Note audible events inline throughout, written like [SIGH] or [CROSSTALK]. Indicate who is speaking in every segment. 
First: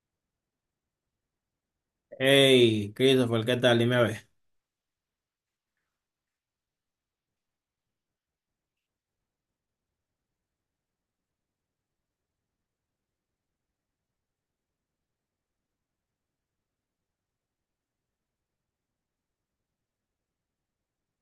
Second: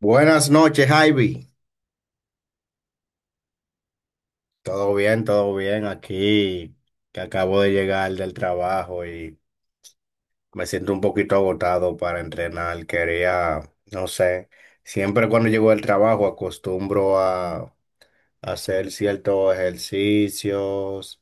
Speaker 1: Buenas noches, Ivy.
Speaker 2: Hey, Christopher, ¿qué tal? Dime a ver.
Speaker 1: Todo bien aquí, que acabo de llegar del trabajo y me siento un poquito agotado para entrenar. Quería, no sé, siempre cuando llego del trabajo acostumbro a hacer ciertos ejercicios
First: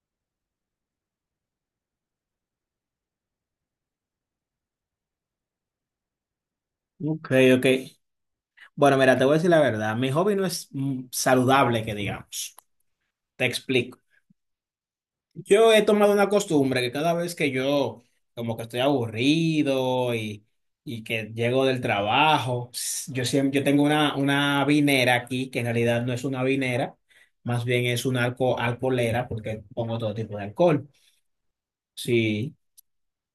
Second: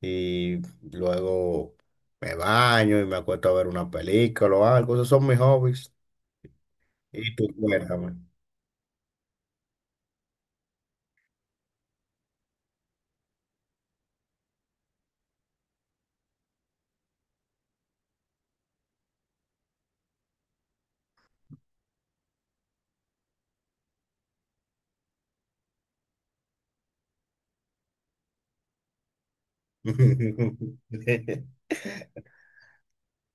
Speaker 1: y luego me baño y me acuesto a ver una película o algo. Esos son mis hobbies.
Speaker 2: Ok,
Speaker 1: Y tú,
Speaker 2: ok.
Speaker 1: cuéntame.
Speaker 2: Bueno, mira, te voy a decir la verdad. Mi hobby no es saludable, que digamos. Te explico. Yo he tomado una costumbre que cada vez que yo como que estoy aburrido y que llego del trabajo, yo siempre, yo tengo una vinera aquí, que en realidad no es una vinera, más bien es una alcoholera, porque pongo todo tipo de alcohol.
Speaker 1: [LAUGHS]
Speaker 2: Sí.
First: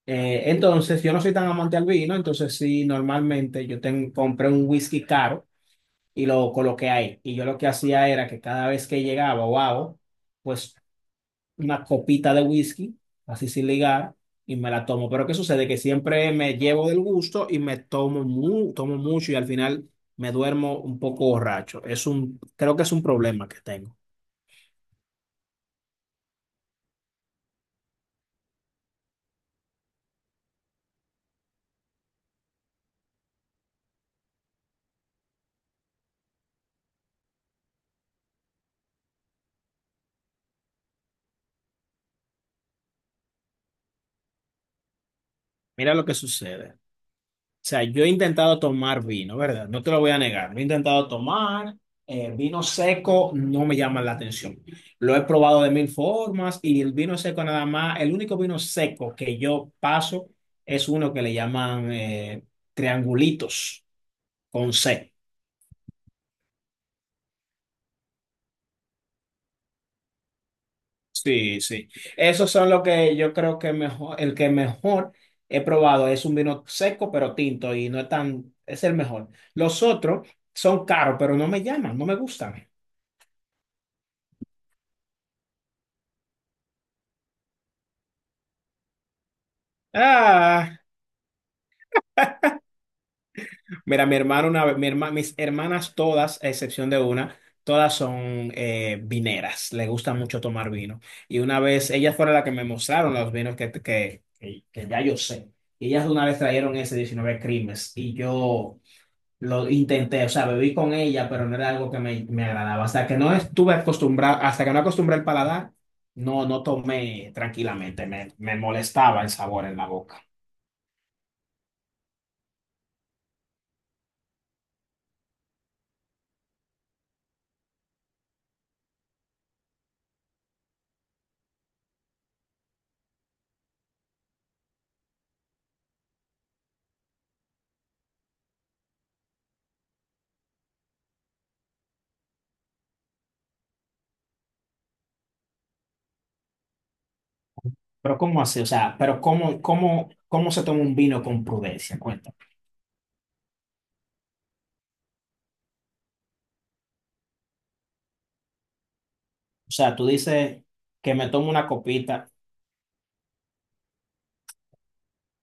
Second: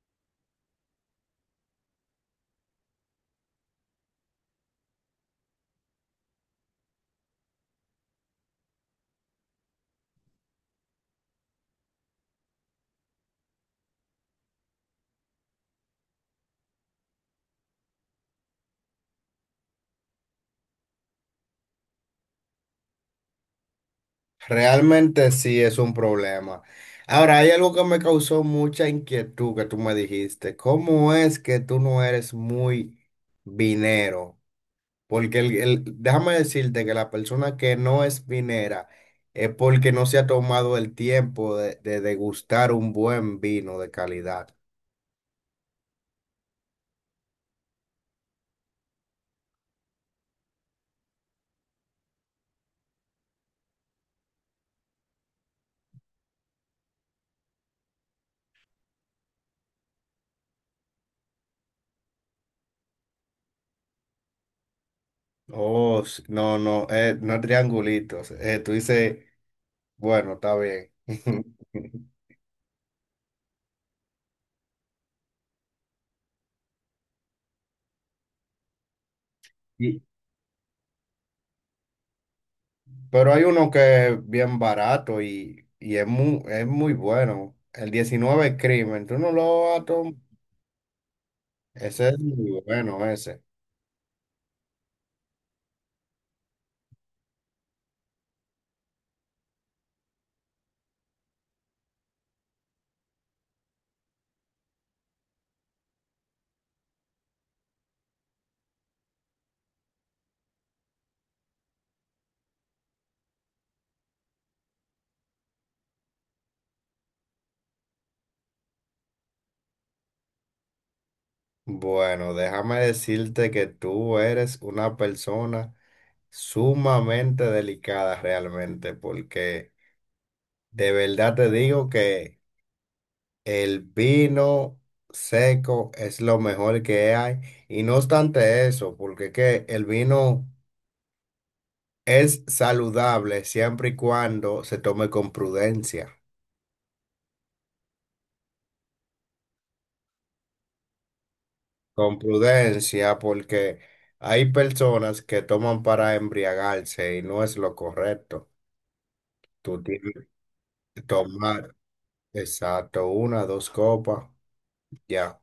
Speaker 2: Entonces, yo no soy tan amante al vino, entonces sí, normalmente compré un whisky caro y lo coloqué ahí. Y yo lo que hacía era que cada vez que llegaba, wow, pues una copita de whisky, así sin ligar, y me la tomo. Pero ¿qué sucede? Que siempre me llevo del gusto y me tomo, tomo mucho y al final me duermo un poco borracho. Es un, creo que es un problema que tengo.
Speaker 1: Realmente sí es un problema. Ahora, hay algo que me causó mucha inquietud que tú me dijiste. ¿Cómo es que tú no eres muy vinero? Porque déjame decirte que la persona que no es vinera es porque no se ha tomado el tiempo de degustar un buen vino de calidad.
Speaker 2: Mira lo que sucede. O sea, yo he intentado tomar vino, ¿verdad? No te lo voy a negar. Lo he intentado tomar, vino seco no me llama la atención. Lo he probado de mil formas y el vino seco nada más, el único vino seco que yo paso es uno que le llaman triangulitos con C.
Speaker 1: Oh, no, no, no triangulitos. Tú dices, bueno, está bien.
Speaker 2: Sí, sí.
Speaker 1: [LAUGHS]
Speaker 2: Esos son los que yo creo que mejor, el que mejor he probado es un vino seco pero tinto y no es tan, es el mejor. Los
Speaker 1: Y-
Speaker 2: otros son caros, pero no me llaman, no me gustan.
Speaker 1: Pero hay uno que es bien barato y es muy bueno. El 19 Crimen, tú no lo has.
Speaker 2: Ah.
Speaker 1: Ese es muy bueno, ese.
Speaker 2: Mira, mi hermano, mis hermanas todas, a excepción de una, todas son vineras, le gusta mucho tomar vino. Y una vez, ellas fueron las que me mostraron los vinos que ya yo sé. Y ellas una vez trajeron ese 19 Crimes y yo lo intenté, o sea, bebí con ella, pero no era algo que me agradaba. Hasta que no estuve acostumbrado, hasta que no acostumbré el paladar, no, no tomé tranquilamente, me molestaba el sabor en la boca.
Speaker 1: Bueno, déjame decirte que tú eres una persona sumamente delicada realmente, porque de verdad te digo que el vino seco es lo mejor que hay. Y no obstante eso, porque que el vino es saludable siempre y cuando se tome con prudencia.
Speaker 2: Pero ¿cómo así? O sea, pero ¿cómo se toma un vino con prudencia?
Speaker 1: Con
Speaker 2: Cuéntame.
Speaker 1: prudencia, porque hay personas que toman para embriagarse y no es lo correcto.
Speaker 2: O
Speaker 1: Tú
Speaker 2: sea, tú
Speaker 1: tienes
Speaker 2: dices
Speaker 1: que
Speaker 2: que me tomo una
Speaker 1: tomar,
Speaker 2: copita.
Speaker 1: exacto, una, dos copas, ya.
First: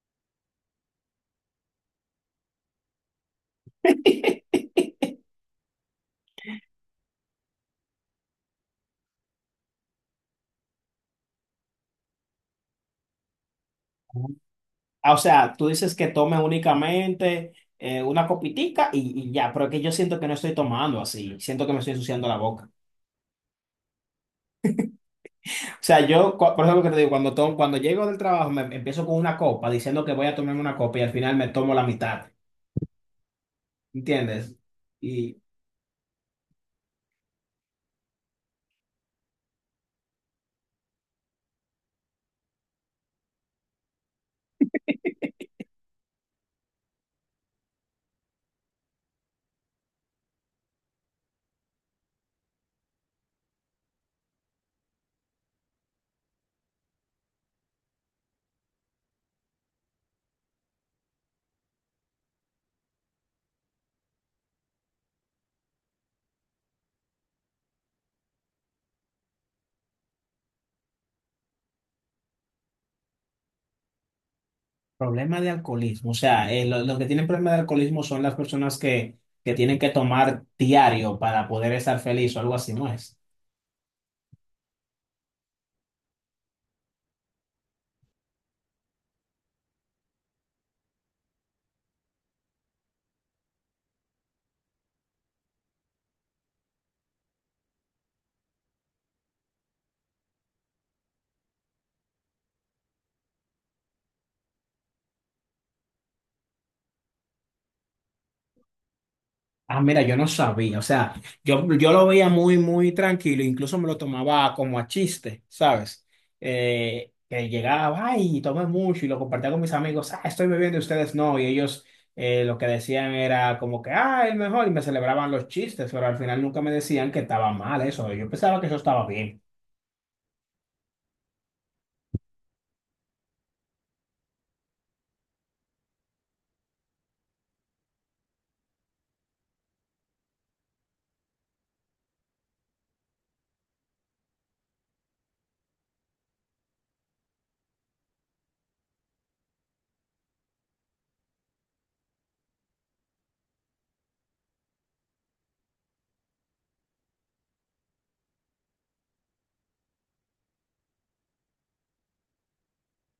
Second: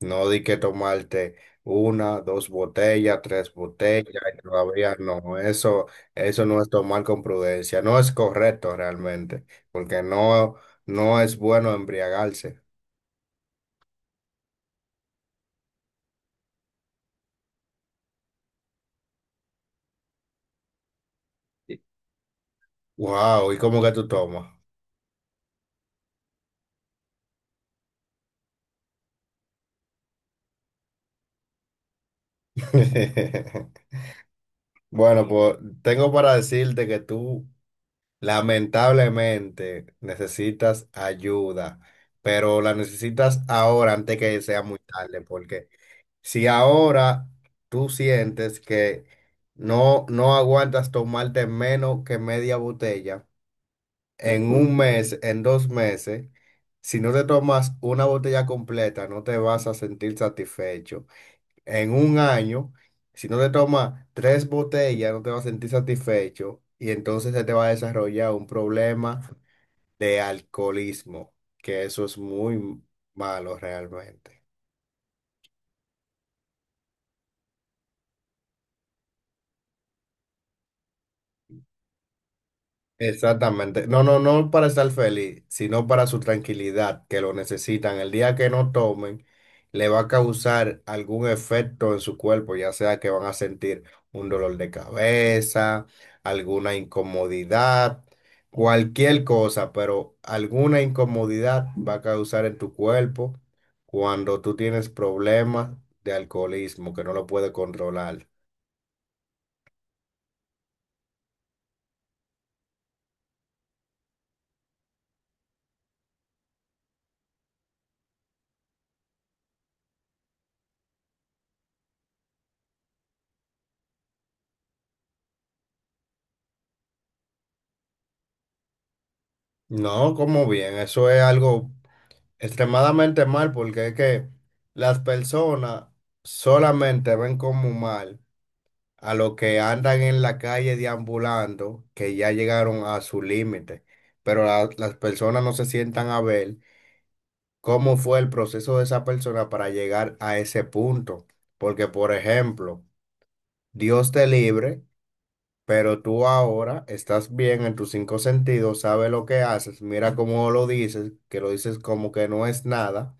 Speaker 1: No di que tomarte una, dos botellas, tres botellas, y todavía no. Eso no es tomar con prudencia. No es correcto realmente, porque no, no es bueno embriagarse.
Speaker 2: Ah, O sea, tú dices que tome únicamente una copitica y ya, pero es que yo siento que no estoy tomando así, siento que me estoy ensuciando la boca.
Speaker 1: Wow, ¿y cómo que tú tomas?
Speaker 2: O sea, yo, por ejemplo, que te digo, cuando, tomo, cuando llego del trabajo me empiezo con una copa diciendo que voy a tomarme una copa y al final me tomo la mitad,
Speaker 1: [LAUGHS]
Speaker 2: ¿entiendes?
Speaker 1: Bueno, pues tengo para decirte que tú lamentablemente necesitas ayuda, pero la necesitas ahora antes que sea muy tarde, porque si ahora tú sientes que no, no aguantas tomarte menos que media botella, en un mes, en dos meses, si no te tomas una botella completa, no te vas a sentir satisfecho. En un año, si no te tomas tres botellas, no te vas a sentir satisfecho y entonces se te va a desarrollar un problema de alcoholismo, que eso es muy malo realmente.
Speaker 2: Problema de alcoholismo. O sea, los que tienen problema de alcoholismo son las personas que tienen que tomar diario para poder estar feliz o algo así, ¿no es?
Speaker 1: Exactamente. No, no, no para estar feliz, sino para su tranquilidad, que lo necesitan. El día que no tomen, le va a causar algún efecto en su cuerpo, ya sea que van a sentir un dolor de cabeza, alguna incomodidad, cualquier cosa, pero alguna incomodidad va a causar en tu cuerpo cuando tú tienes problemas de alcoholismo que no lo puedes controlar.
Speaker 2: Ah, mira, yo no sabía. O sea, yo lo veía muy tranquilo. Incluso me lo tomaba como a chiste, ¿sabes? Que llegaba, ay, tomé mucho y lo compartía con mis amigos. Ah, estoy bebiendo y ustedes no. Y ellos lo que decían era como que, ah, el mejor. Y me celebraban los chistes, pero al final nunca me decían que estaba mal eso. Yo pensaba que eso estaba bien.
Speaker 1: No, como bien, eso es algo extremadamente mal, porque es que las personas solamente ven como mal a los que andan en la calle deambulando, que ya llegaron a su límite, pero las personas no se sientan a ver cómo fue el proceso de esa persona para llegar a ese punto. Porque, por ejemplo, Dios te libre, pero tú ahora estás bien en tus cinco sentidos, sabes lo que haces, mira cómo lo dices, que lo dices como que no es nada,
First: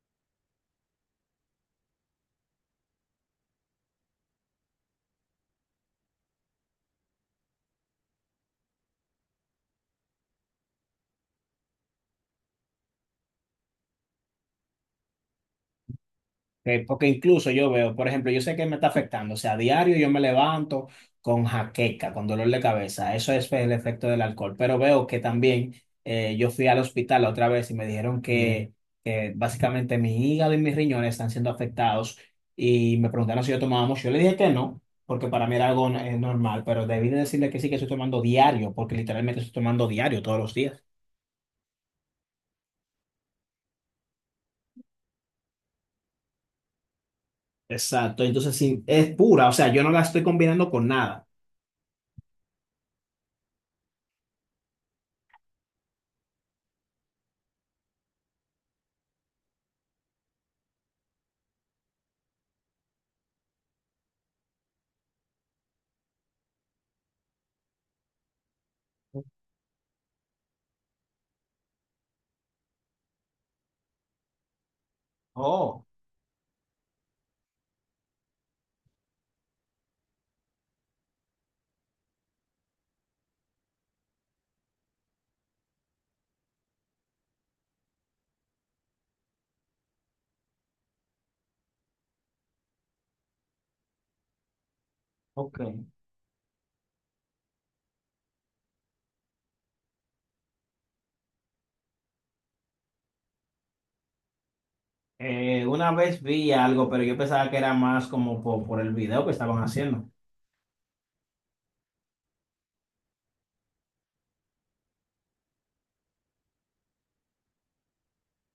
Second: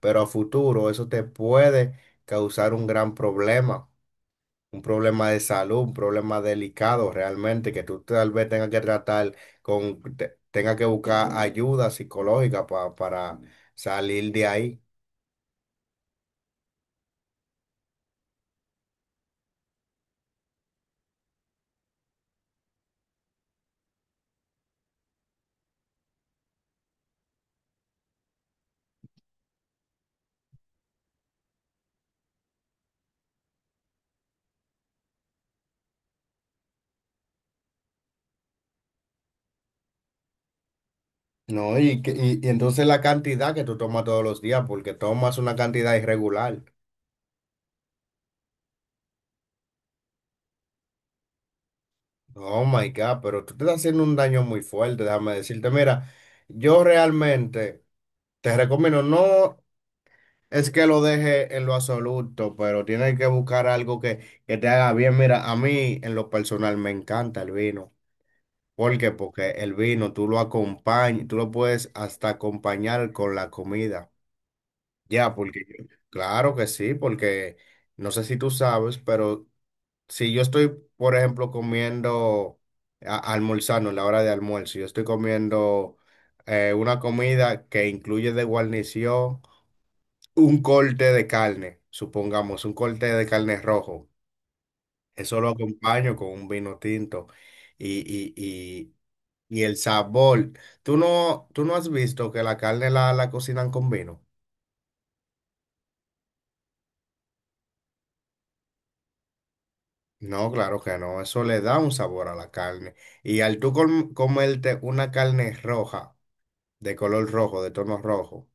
Speaker 1: pero a futuro eso te puede causar un gran problema, un problema de salud, un problema delicado realmente, que tú tal vez tengas que tratar con, tengas que buscar ayuda psicológica para salir de ahí.
Speaker 2: Porque incluso yo veo, por ejemplo, yo sé que me está afectando, o sea, a diario yo me levanto con jaqueca, con dolor de cabeza, eso es el efecto del alcohol, pero veo que también yo fui al hospital la otra vez y me dijeron que básicamente mi hígado y mis riñones están siendo afectados y me preguntaron si yo tomaba mucho, yo le dije que no, porque para mí era algo normal, pero debí de decirle que sí que estoy tomando diario, porque literalmente estoy tomando diario todos los días.
Speaker 1: No, y, y entonces la cantidad que tú tomas todos los días, porque tomas una cantidad irregular.
Speaker 2: Exacto, entonces sí, es pura, o sea, yo no la estoy combinando con nada.
Speaker 1: Oh my God, pero tú te estás haciendo un daño muy fuerte, déjame decirte. Mira, yo realmente te recomiendo no. Es que lo deje en lo absoluto, pero tienes que buscar algo que te haga bien. Mira, a mí en lo personal me encanta el vino. ¿Por qué? Porque el vino tú lo acompañas, tú lo puedes hasta acompañar con la comida. Ya, porque
Speaker 2: Oh,
Speaker 1: claro que sí, porque no sé si tú sabes, pero si yo estoy, por ejemplo, comiendo, almorzando en la hora de almuerzo, yo estoy comiendo una comida que incluye de guarnición un corte de carne, supongamos, un corte de carne rojo. Eso lo
Speaker 2: ok.
Speaker 1: acompaño con un vino tinto y, y, y, y el sabor. Tú no has visto que la carne la cocinan con vino?
Speaker 2: Una vez vi algo, pero yo pensaba que era más como por el video que estaban haciendo.
Speaker 1: No, claro que no. Eso le da un sabor a la carne. Y al tú comerte una carne roja, de color rojo, de tono rojo,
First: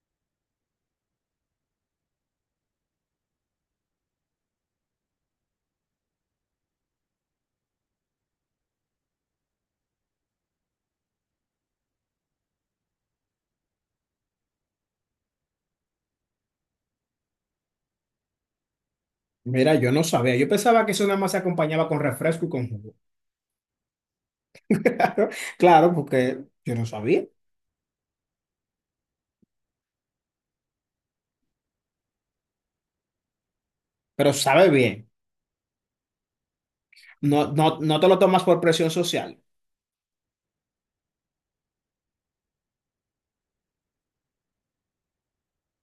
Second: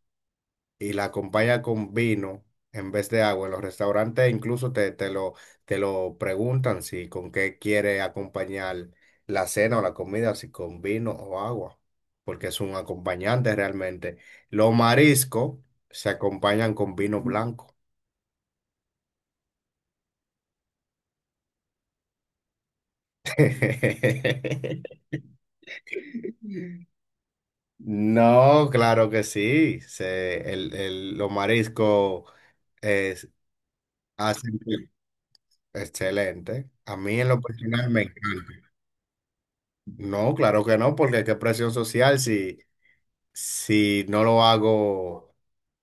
Speaker 1: y la acompaña con vino en vez de agua. En los restaurantes incluso te lo preguntan si con qué quiere acompañar la cena o la comida, si con vino o agua, porque es un acompañante realmente. Los mariscos se acompañan con vino blanco.
Speaker 2: Mira, yo no sabía. Yo pensaba que eso nada más se acompañaba con refresco y con jugo. [LAUGHS]
Speaker 1: [LAUGHS]
Speaker 2: Claro, claro, porque yo no sabía.
Speaker 1: No, claro que sí. Se, los mariscos es,
Speaker 2: Pero
Speaker 1: hacen
Speaker 2: sabe bien.
Speaker 1: excelente. A mí en
Speaker 2: No,
Speaker 1: lo
Speaker 2: no,
Speaker 1: personal
Speaker 2: no
Speaker 1: me
Speaker 2: te lo tomas
Speaker 1: encanta.
Speaker 2: por presión social.
Speaker 1: No, claro que no, porque qué presión social si, no lo hago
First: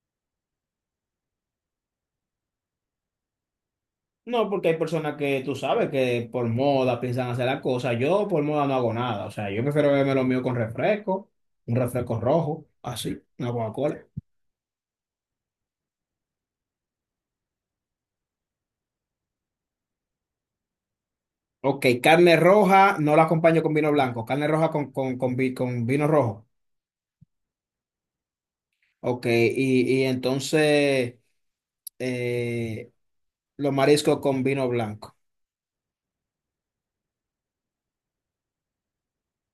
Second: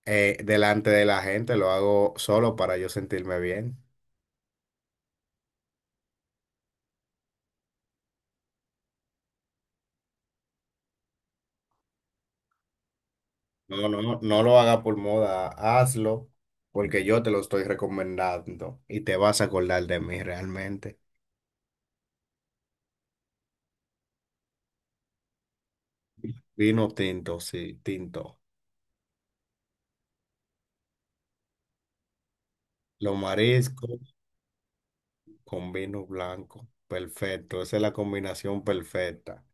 Speaker 1: delante de la gente, lo hago solo para yo sentirme bien.
Speaker 2: No, porque hay personas que tú sabes que por moda piensan hacer las cosas. Yo por moda no hago nada. O sea, yo prefiero beberme lo mío con refresco, un refresco rojo, así, una
Speaker 1: No, no,
Speaker 2: Coca-Cola.
Speaker 1: no, no lo haga por moda, hazlo porque yo te lo estoy recomendando y te vas a acordar de mí realmente.
Speaker 2: Ok, carne roja no la acompaño con vino blanco, carne roja con vino rojo.
Speaker 1: Vino tinto, sí, tinto.
Speaker 2: Ok, y entonces eh,
Speaker 1: Los
Speaker 2: los
Speaker 1: mariscos
Speaker 2: mariscos con vino blanco.
Speaker 1: con vino blanco, perfecto, esa es la combinación perfecta.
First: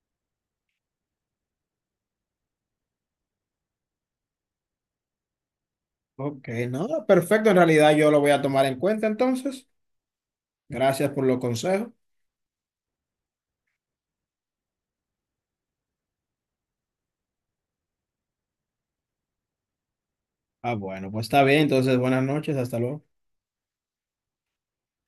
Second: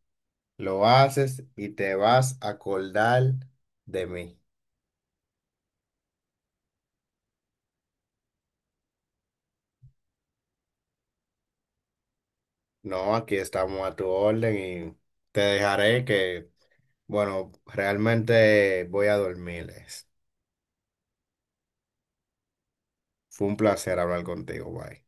Speaker 1: Lo haces y te vas a acordar de mí.
Speaker 2: Ok, no, perfecto. En realidad yo lo voy a tomar en cuenta entonces. Gracias por los consejos.
Speaker 1: No, aquí estamos a tu orden y te dejaré que, bueno, realmente voy a dormir.
Speaker 2: Ah, bueno, pues está bien. Entonces, buenas noches, hasta luego.
Speaker 1: Fue un placer hablar contigo, bye.